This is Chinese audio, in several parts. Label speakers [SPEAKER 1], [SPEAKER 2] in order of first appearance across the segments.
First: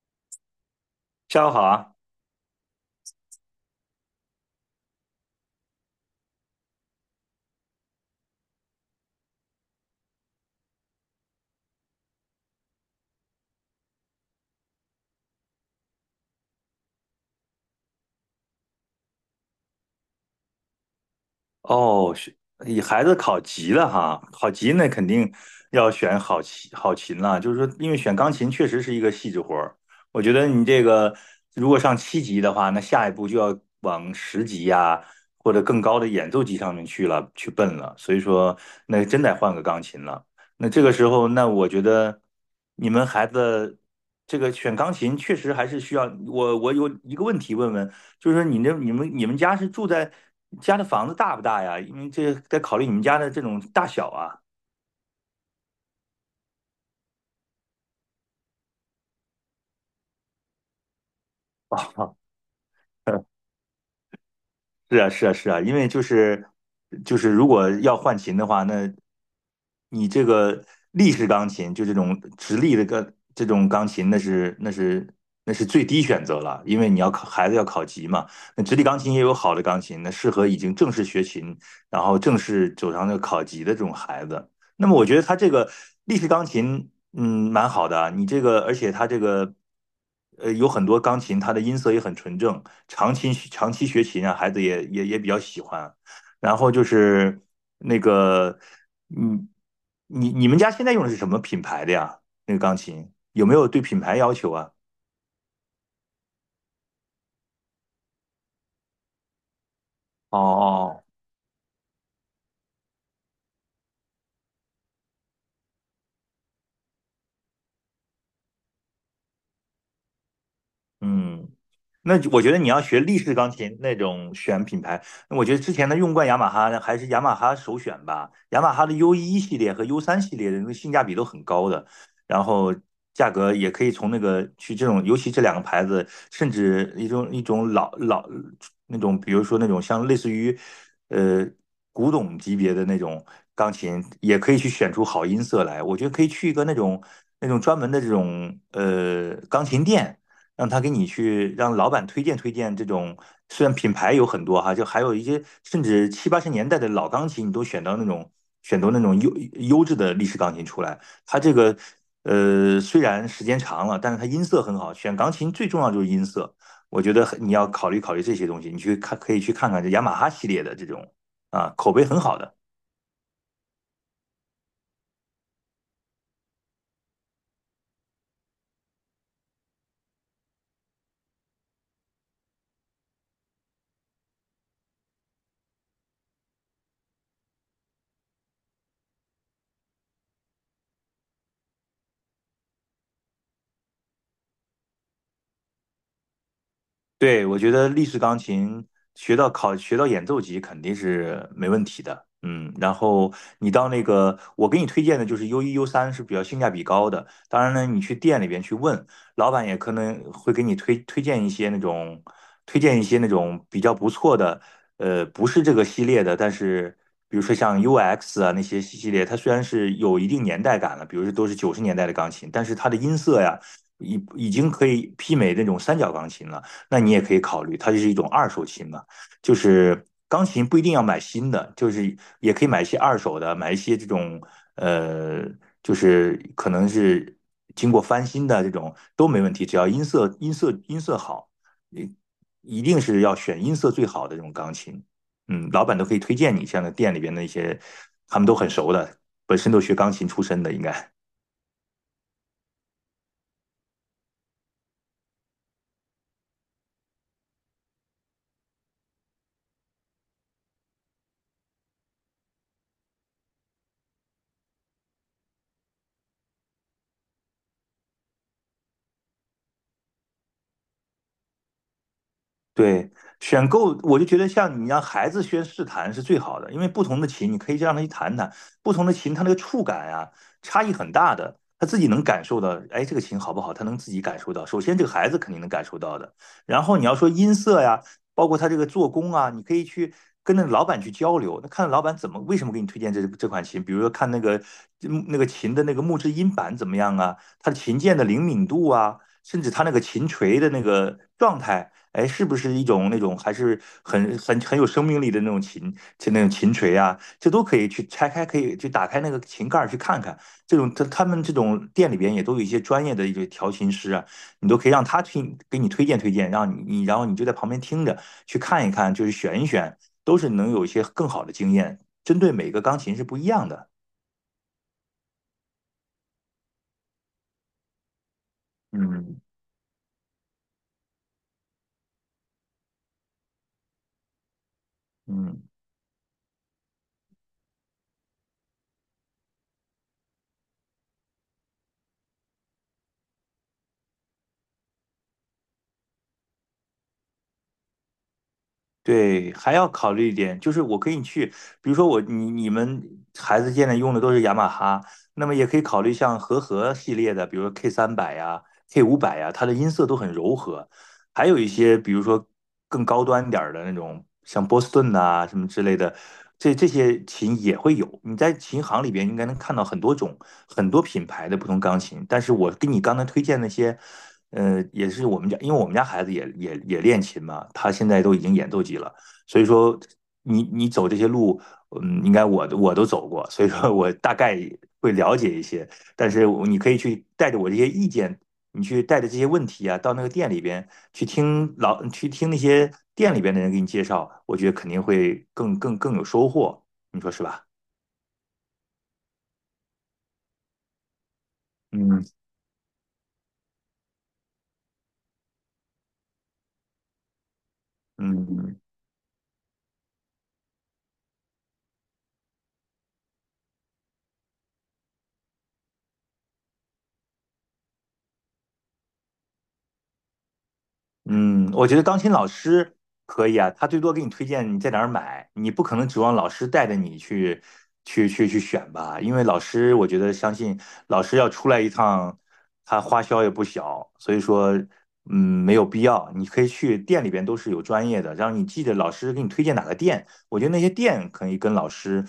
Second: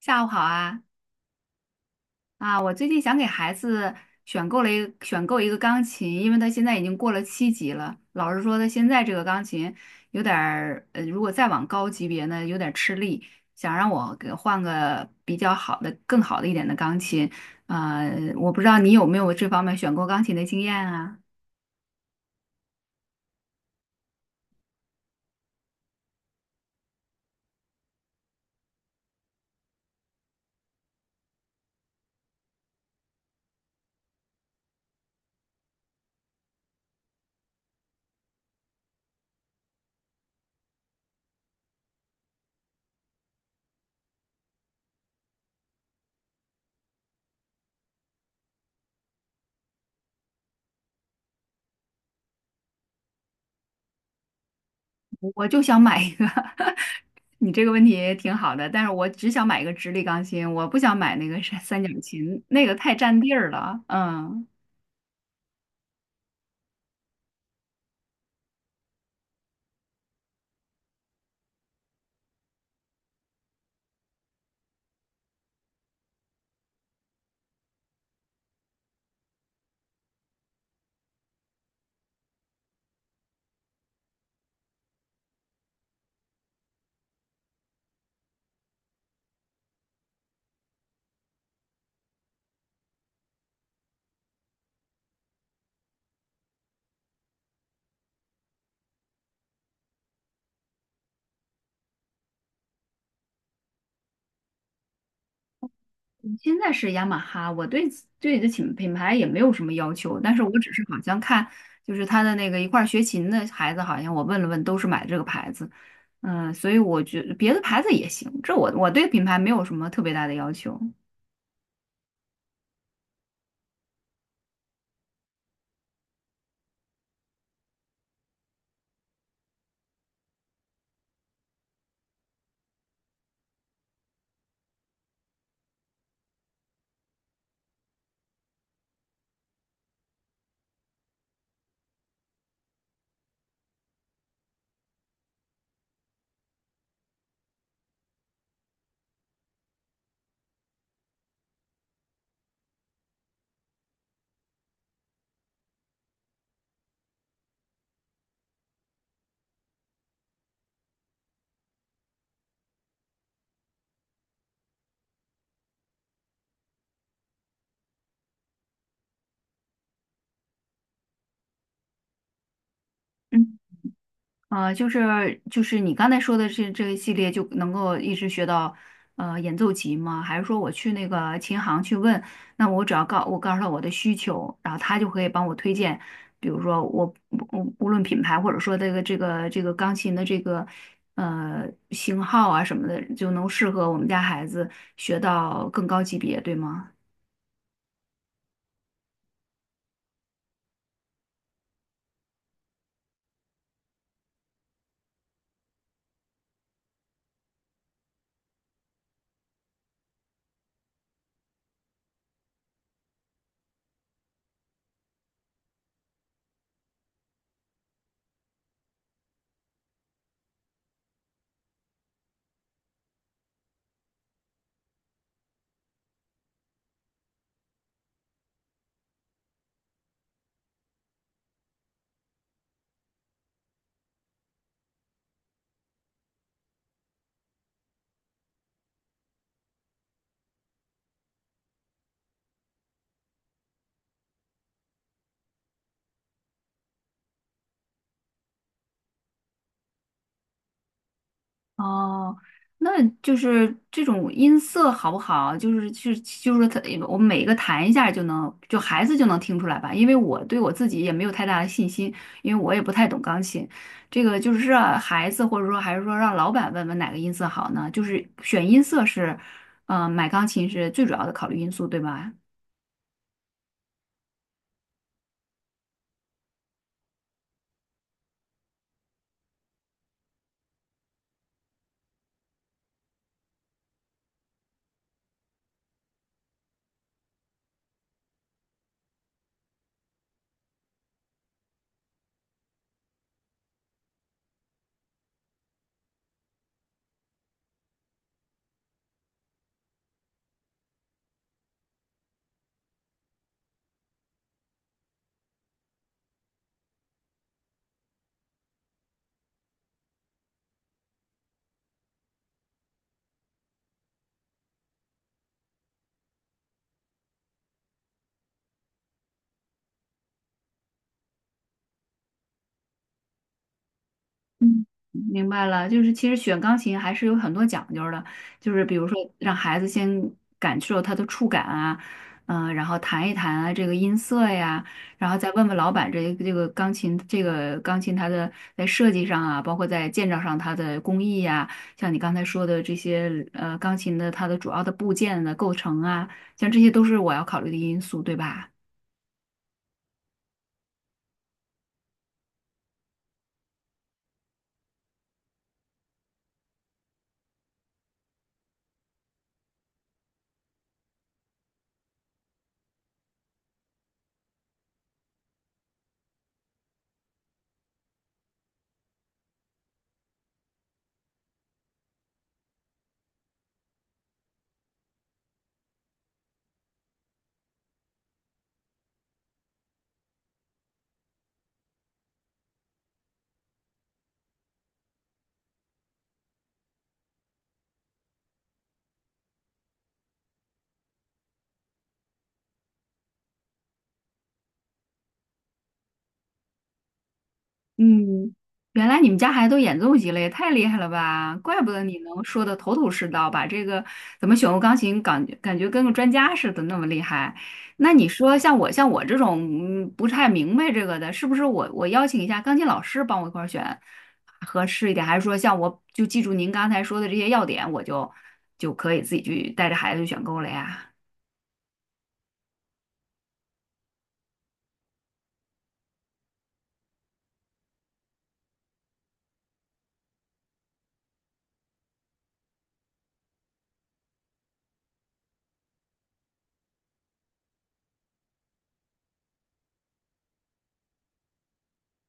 [SPEAKER 1] 下午好啊！
[SPEAKER 2] 下午好啊！
[SPEAKER 1] 我最近想给孩子选购一个钢琴，因为他现在已经过了七级了。老师说他现在这个钢琴有点儿，如果再往高级别呢，有点儿吃力，想让我给换个比较好的、更好的一点的钢琴。呃，我不知道你有没有这方面选购钢琴的经验啊？
[SPEAKER 2] 哦，是以孩子考级了哈，考级那肯定要选好琴了。就是说，因为选钢琴确实是一个细致活儿。我觉得你这个如果上七级的话，那下一步就要往十级呀、或者更高的演奏级上面去了，去奔了。所以说，那真得换个钢琴了。那这个时候，那我觉得你们孩子这个选钢琴确实还是需要我。我有一个问题问问，就是你那你们家是住在家的房子大不大呀？因为这得考虑你们家的这种大小啊。
[SPEAKER 1] 我就想买一个 你这个问题也挺好的，但是我只想买一个直立钢琴，我不想买那个三三角 琴，那个太占地儿了。嗯。
[SPEAKER 2] 是啊，是啊，是啊，因为就是，如果要换琴的话，那你这个立式钢琴，就这种直立的个这种钢琴，那是最低选择了，因为你要考孩子要考级嘛。那直立钢琴也有好的钢琴，那适合已经正式学琴，然后正式走上那个考级的这种孩子。那么我觉得他这个立式钢琴蛮好的啊你这个，而且它这个，有很多钢琴，它的音色也很纯正。长期学琴啊，孩子也比较喜欢。然后就是那个，嗯，你们家现在用的是什么品牌的呀？那个钢琴有没有对品牌要求啊？
[SPEAKER 1] 现在是雅马哈，我对这品牌也没有什么要求，但是我只是好
[SPEAKER 2] 哦
[SPEAKER 1] 像看，就是他的那个一块儿学琴的孩子，好像我问了问，都是买这个牌子，嗯，所以我觉得别的牌子也行，这我对品牌没有什么特别大的要求。
[SPEAKER 2] 嗯，那就我觉得你要学立式钢琴那种选品牌，那我觉得之前的用惯雅马哈呢还是雅马哈首选吧。雅马哈的 U 一系列和 U3系列的那个性价比都很高的，然后价格也可以从那个去这种，尤其这两个牌子，甚至一种老那种，比如说那种像类似于呃古董级别的那种钢琴，也可以去选出好音色来。我觉得可以去一个那种专门的这种钢琴店。让他给你去让老板推荐推荐这种，虽然品牌有很多哈，就还有一些甚至七八十年代的老钢琴，你都选到那种优质的历史钢琴出来。它这个虽然时间长了，但是它音色很好。选钢琴最重要就是音色，我觉得你要考虑考虑这些东西，你去看可以去看看这雅马哈系列的这种啊口碑很好的。
[SPEAKER 1] 嗯。啊、就是就是你刚才说的这个系列就能够一直学到演奏级吗？还是说我去那个琴行去问，那我只要我告诉他我的需求，然后他就可以帮我推荐，比如说我无论品牌或者说这个钢琴的这个型号啊什么的，就能适合我们家孩子学到更高级别，对吗？
[SPEAKER 2] 对，我觉得立式钢琴学到演奏级肯定是没问题的，然后你到那个我给你推荐的就是 U1 U3是比较性价比高的，当然呢，你去店里边去问，老板也可能会给你推荐一些那种比较不错的，不是这个系列的，但是比如说像 UX 啊那些系列，它虽然是有一定年代感了，比如说都是90年代的钢琴，但是它的音色呀已经可以媲美那种三角钢琴了。那你也可以考虑，它就是一种二手琴嘛，就是钢琴不一定要买新的，就是也可以买一些二手的，买一些这种呃，就是可能是经过翻新的这种都没问题，只要音色好，你一定是要选音色最好的这种钢琴，老板都可以推荐你，像那店里边的一些，他们都很熟的，本身都学钢琴出身的，应该。
[SPEAKER 1] 哦，那就是这种音色好不好？就是说它，我们每一个弹一下就能，就孩子就能听出来吧？因为我对我自己也没有太大的信心，因为我也不太懂钢琴。这个就是让孩子，或者说还是说让老板问问哪个音色好呢？就是选音色是，买钢琴是最主要的考虑因素，对吧？
[SPEAKER 2] 对，选购我就觉得像你让孩子先试弹是最好的，因为不同的琴你可以让他去弹弹，不同的琴它那个触感啊差异很大的，他自己能感受到，哎，这个琴好不好，他能自己感受到。首先这个孩子肯定能感受到的，然后你要说音色呀，包括他这个做工啊，你可以去跟那个老板去交流，那看老板怎么为什么给你推荐这款琴，比如说看那个那个琴的那个木质音板怎么样啊，它的琴键的灵敏度啊。甚至它那个琴锤的那个状态，哎，是不是一种那种还是很有生命力的那种琴，就那种琴锤啊，这都可以去拆开，可以去打开那个琴盖儿去看看。这种他们这种店里边也都有一些专业的一些调琴师啊，你都可以让他给你推荐推荐，让你然后你就在旁边听着去看一看，就是选一选，都是能有一些更好的经验，针对每个钢琴是不一样的。
[SPEAKER 1] 嗯，明白了，就是其实选钢琴还是有很多讲究的，就是比如说
[SPEAKER 2] 嗯
[SPEAKER 1] 让孩子先感受它的触感啊，然后弹一弹啊这个音色呀，然后再
[SPEAKER 2] 嗯。
[SPEAKER 1] 问问老板这这个钢琴这个钢琴它的在设计上啊，包括在建造上它的工艺呀、像你刚才说的这些钢琴的它的主要的部件的构成啊，像这些都是我要考虑的因素，对吧？
[SPEAKER 2] 对，还要考虑一点，就是我可以去，比如说你们孩子现在用的都是雅马哈，那么也可以考虑像和合系列的，比如说 K300呀、K500呀，它的音色都很柔和。还有一些，比如说更高端点儿的那种，像波士顿呐、什么之类的，这些琴也会有。你在琴行里边应该能看到很多种、很多品牌的不同钢琴。但是我给你刚才推荐那些。也是我们家，因为我们家孩子也练琴嘛，他现在都已经演奏级了，所以说你走这些路，应该我都走过，所以说我大概会了解一些，但是你可以去带着我这些意见，你去带着这些问题啊，到那个店里边去去听那些店里边的人给你介绍，我觉得肯定会更有收获，你说是吧？
[SPEAKER 1] 嗯，原来你们家孩子都演奏级了，也太厉害了吧！怪不得你
[SPEAKER 2] 嗯
[SPEAKER 1] 能说的头头是道，把这个怎么选用钢琴感觉跟个专家似的那么厉害。那你说
[SPEAKER 2] 嗯。
[SPEAKER 1] 像我这种不太明白这个的，是不是我邀请一下钢琴老师帮我一块儿选合适一点，还是说像我就记住您刚才说的这些要点，就可以自己去带着孩子去选购了呀？
[SPEAKER 2] 嗯，我觉得钢琴老师可以啊，他最多给你推荐你在哪儿买，你不可能指望老师带着你去选吧，因为老师，我觉得相信老师要出来一趟，他花销也不小，所以说，嗯，没有必要，你可以去店里边都是有专业的，让你记得老师给你推荐哪个店，我觉得那些店可以跟老师，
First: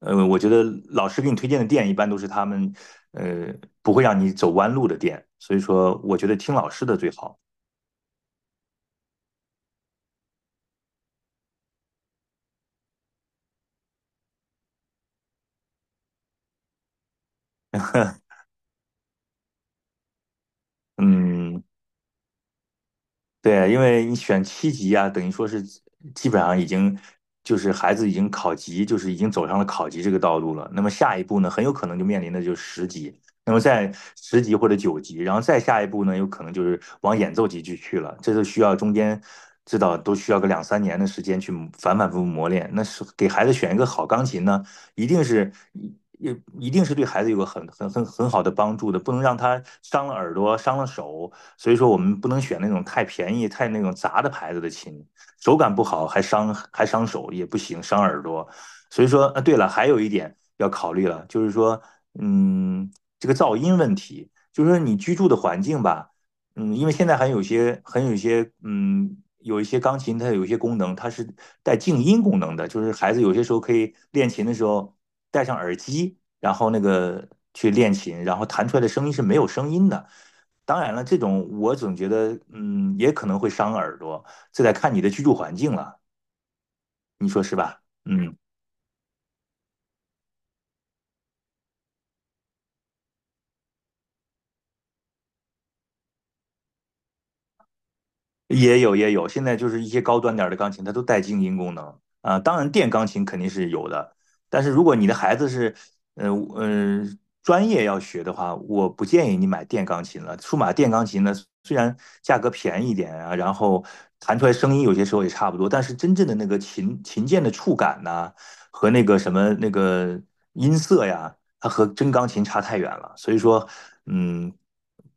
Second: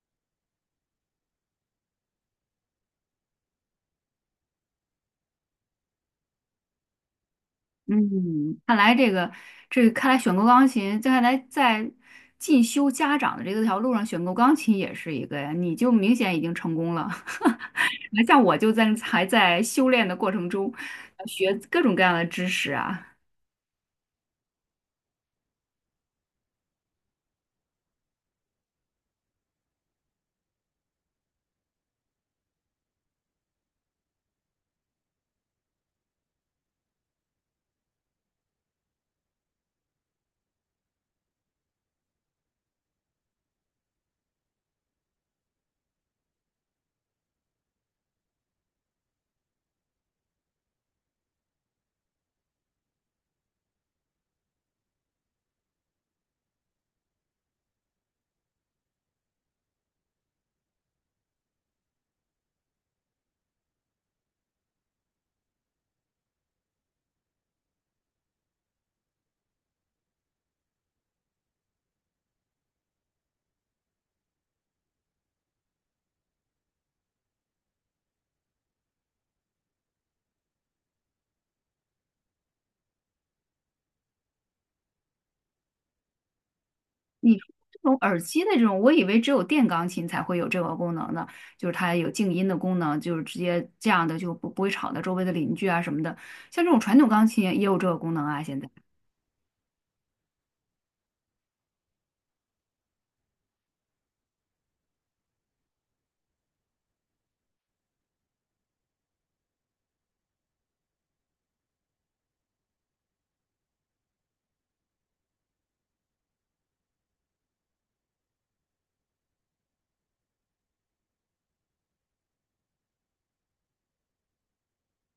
[SPEAKER 2] 我觉得老师给你推荐的店一般都是他们，呃，不会让你走弯路的店，所以说，我觉得听老师的最好。
[SPEAKER 1] 嗯，看来这个这看来选购钢琴，这看来在进修家长的这个条路上，选购钢琴也是一个呀。你就明显已经成功了，还像我就还在修炼的过程中，学
[SPEAKER 2] 嗯，
[SPEAKER 1] 各种各样的知识啊。
[SPEAKER 2] 对，因为你选七级啊，等于说是基本上已经就是孩子已经考级，就是已经走上了考级这个道路了。那么下一步呢，很有可能就面临的就是十级，那么在10级或者9级，然后再下一步呢，有可能就是往演奏级去了。这就需要中间知道都需要个两三年的时间去反反复复磨练。那是给孩子选一个好钢琴呢，一定是一一一定是对孩子有个很好的帮助的，不能让他伤了耳朵，伤了手。所以说我们不能选那种太便宜、太那种杂的牌子的琴，手感不好还伤手也不行，伤耳朵。所以说，啊，对了，还有一点要考虑了，就是说，嗯，这个噪音问题，就是说你居住的环境吧，因为现在还有些很有些，有一些钢琴，它有一些功能，它是带静音功能的，就是孩子有些时候可以练琴的时候戴上耳机，然后那个去练琴，然后弹出来的声音是没有声音的。当然了，这种我总觉得，也可能会伤耳朵，这得看你的居住环境了，你
[SPEAKER 1] 你
[SPEAKER 2] 说
[SPEAKER 1] 说
[SPEAKER 2] 是
[SPEAKER 1] 这
[SPEAKER 2] 吧？
[SPEAKER 1] 种耳
[SPEAKER 2] 嗯，
[SPEAKER 1] 机的这种，我以为只有电钢琴才会有这个功能呢，就是它有静音的功能，就是直接这样的就不会吵到周围的邻居啊什么的。像这种传统钢琴也有这个功能啊，现在。
[SPEAKER 2] 也有也有，现在就是一些高端点儿的钢琴，它都带静音功能啊。当然，电钢琴肯定是有的，但是如果你的孩子是，呃呃，专业要学的话，我不建议你买电钢琴了。数码电钢琴呢，虽然价格便宜一点啊，然后弹出来声音有些时候也差不多，但是真正的那个琴琴键的触感呐、和那个什么那个音色呀。它和真钢琴差太远了，所以说，嗯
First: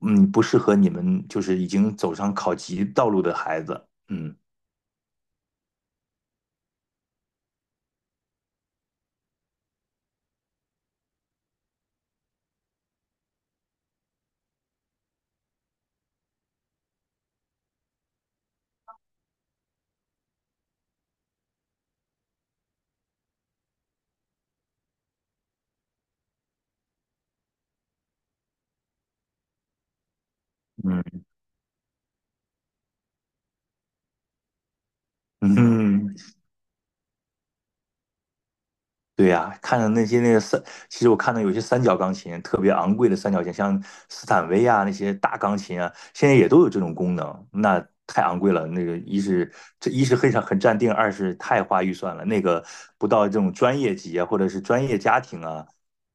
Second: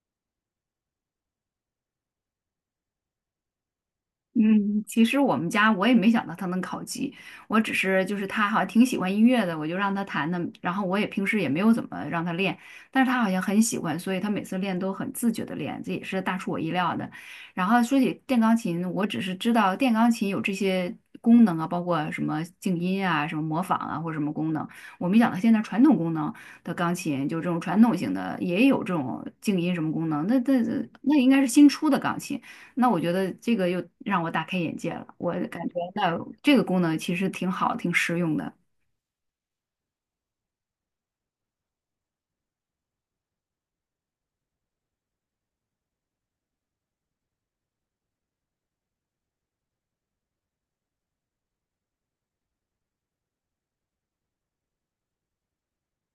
[SPEAKER 2] 不适合你们就是已经走上考级道路的孩子，嗯
[SPEAKER 1] 嗯，其实我们家我也没想到他能考级，我只是就是他好像挺喜欢音乐的，我就让他弹的，然后我也平时也没有怎么让他练，但是他好像很喜欢，所以他每次练都很自觉的练，这也是大出我意料的。然后说起电钢琴，我只是知道电钢琴有这些功能啊，包括什么静音啊、什么模仿啊或者什么功能，我没想到现在传统功能的钢琴就这种传统型的也有这种静音什么功能，那
[SPEAKER 2] 嗯。
[SPEAKER 1] 应该是新出的钢琴。那我觉得这个又让我大开眼界了，我感觉
[SPEAKER 2] 嗯。
[SPEAKER 1] 那这个功能其实挺好，挺实用的
[SPEAKER 2] 对呀、看着那些那个三，其实我看到有些三角钢琴特别昂贵的三角琴，像斯坦威啊那些大钢琴啊，现在也都有这种功能，那太昂贵了。那个一是这一是很常很占定，二是太花预算了。那个不到这种专业级啊，或者是专业家庭啊，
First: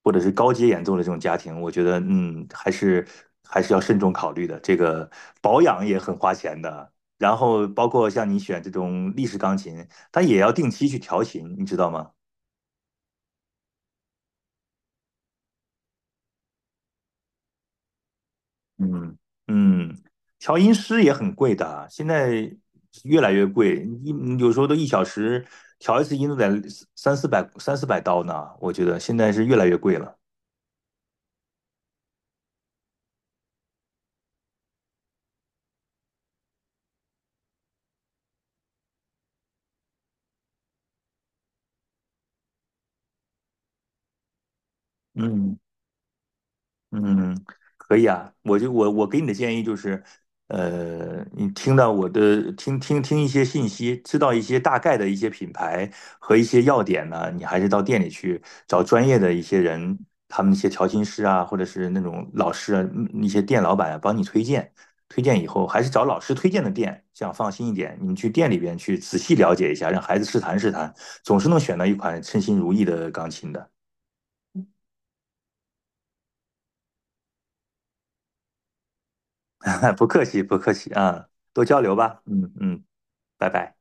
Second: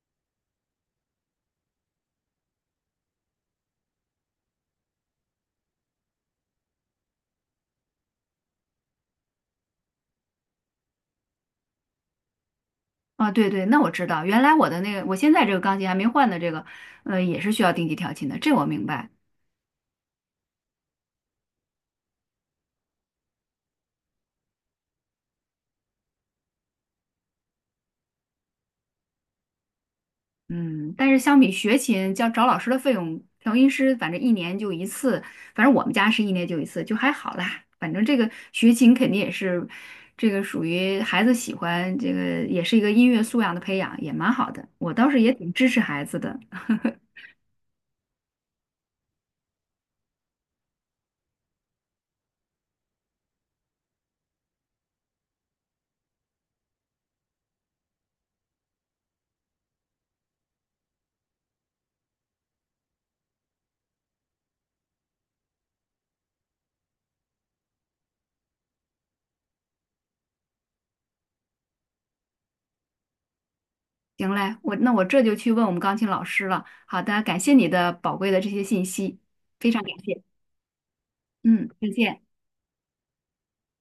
[SPEAKER 2] 或者是高阶演奏的这种家庭，我觉得还是要慎重考虑的。这个保养也很花钱的，然后包括像你选这种立式钢琴，它也要定期去调琴，你知道吗？
[SPEAKER 1] 啊。对，那我知道，原来我的那个，我现在这个钢琴还没换的这个，也是需要定期调琴的，这我明白。
[SPEAKER 2] 嗯嗯，调音师也很贵的啊，现在越来越贵，有时候都1小时调一次音都得三四百刀呢，我觉得现在是越来越贵了。
[SPEAKER 1] 嗯，但是相比学琴，叫找老师的费用，调音师反正一年就一次，反正我们家是一年就一次，就还好啦。反正这个学琴肯定也是，这个属于孩子喜欢，这个也是一个音乐素养的培养，也蛮好的。我倒是也挺
[SPEAKER 2] 嗯。
[SPEAKER 1] 支持孩子的。
[SPEAKER 2] 嗯，可以啊，我就我给你的建议就是，你听到我的听听一些信息，知道一些大概的一些品牌和一些要点呢，你还是到店里去找专业的一些人，他们那些调琴师啊，或者是那种老师啊，那些店老板啊，帮你推荐，推荐以后还是找老师推荐的店，这样放心一点。你们去店里边去仔细了解一下，让孩子试弹试弹，总是能选到一款称心如意的钢琴的。
[SPEAKER 1] 行嘞，我这就去问我们钢琴老师了。好的，感谢你的宝贵的这些信息，非常感
[SPEAKER 2] 不
[SPEAKER 1] 谢。
[SPEAKER 2] 客气，不客气啊，多
[SPEAKER 1] 嗯，
[SPEAKER 2] 交
[SPEAKER 1] 再
[SPEAKER 2] 流
[SPEAKER 1] 见。
[SPEAKER 2] 吧。嗯嗯，拜拜。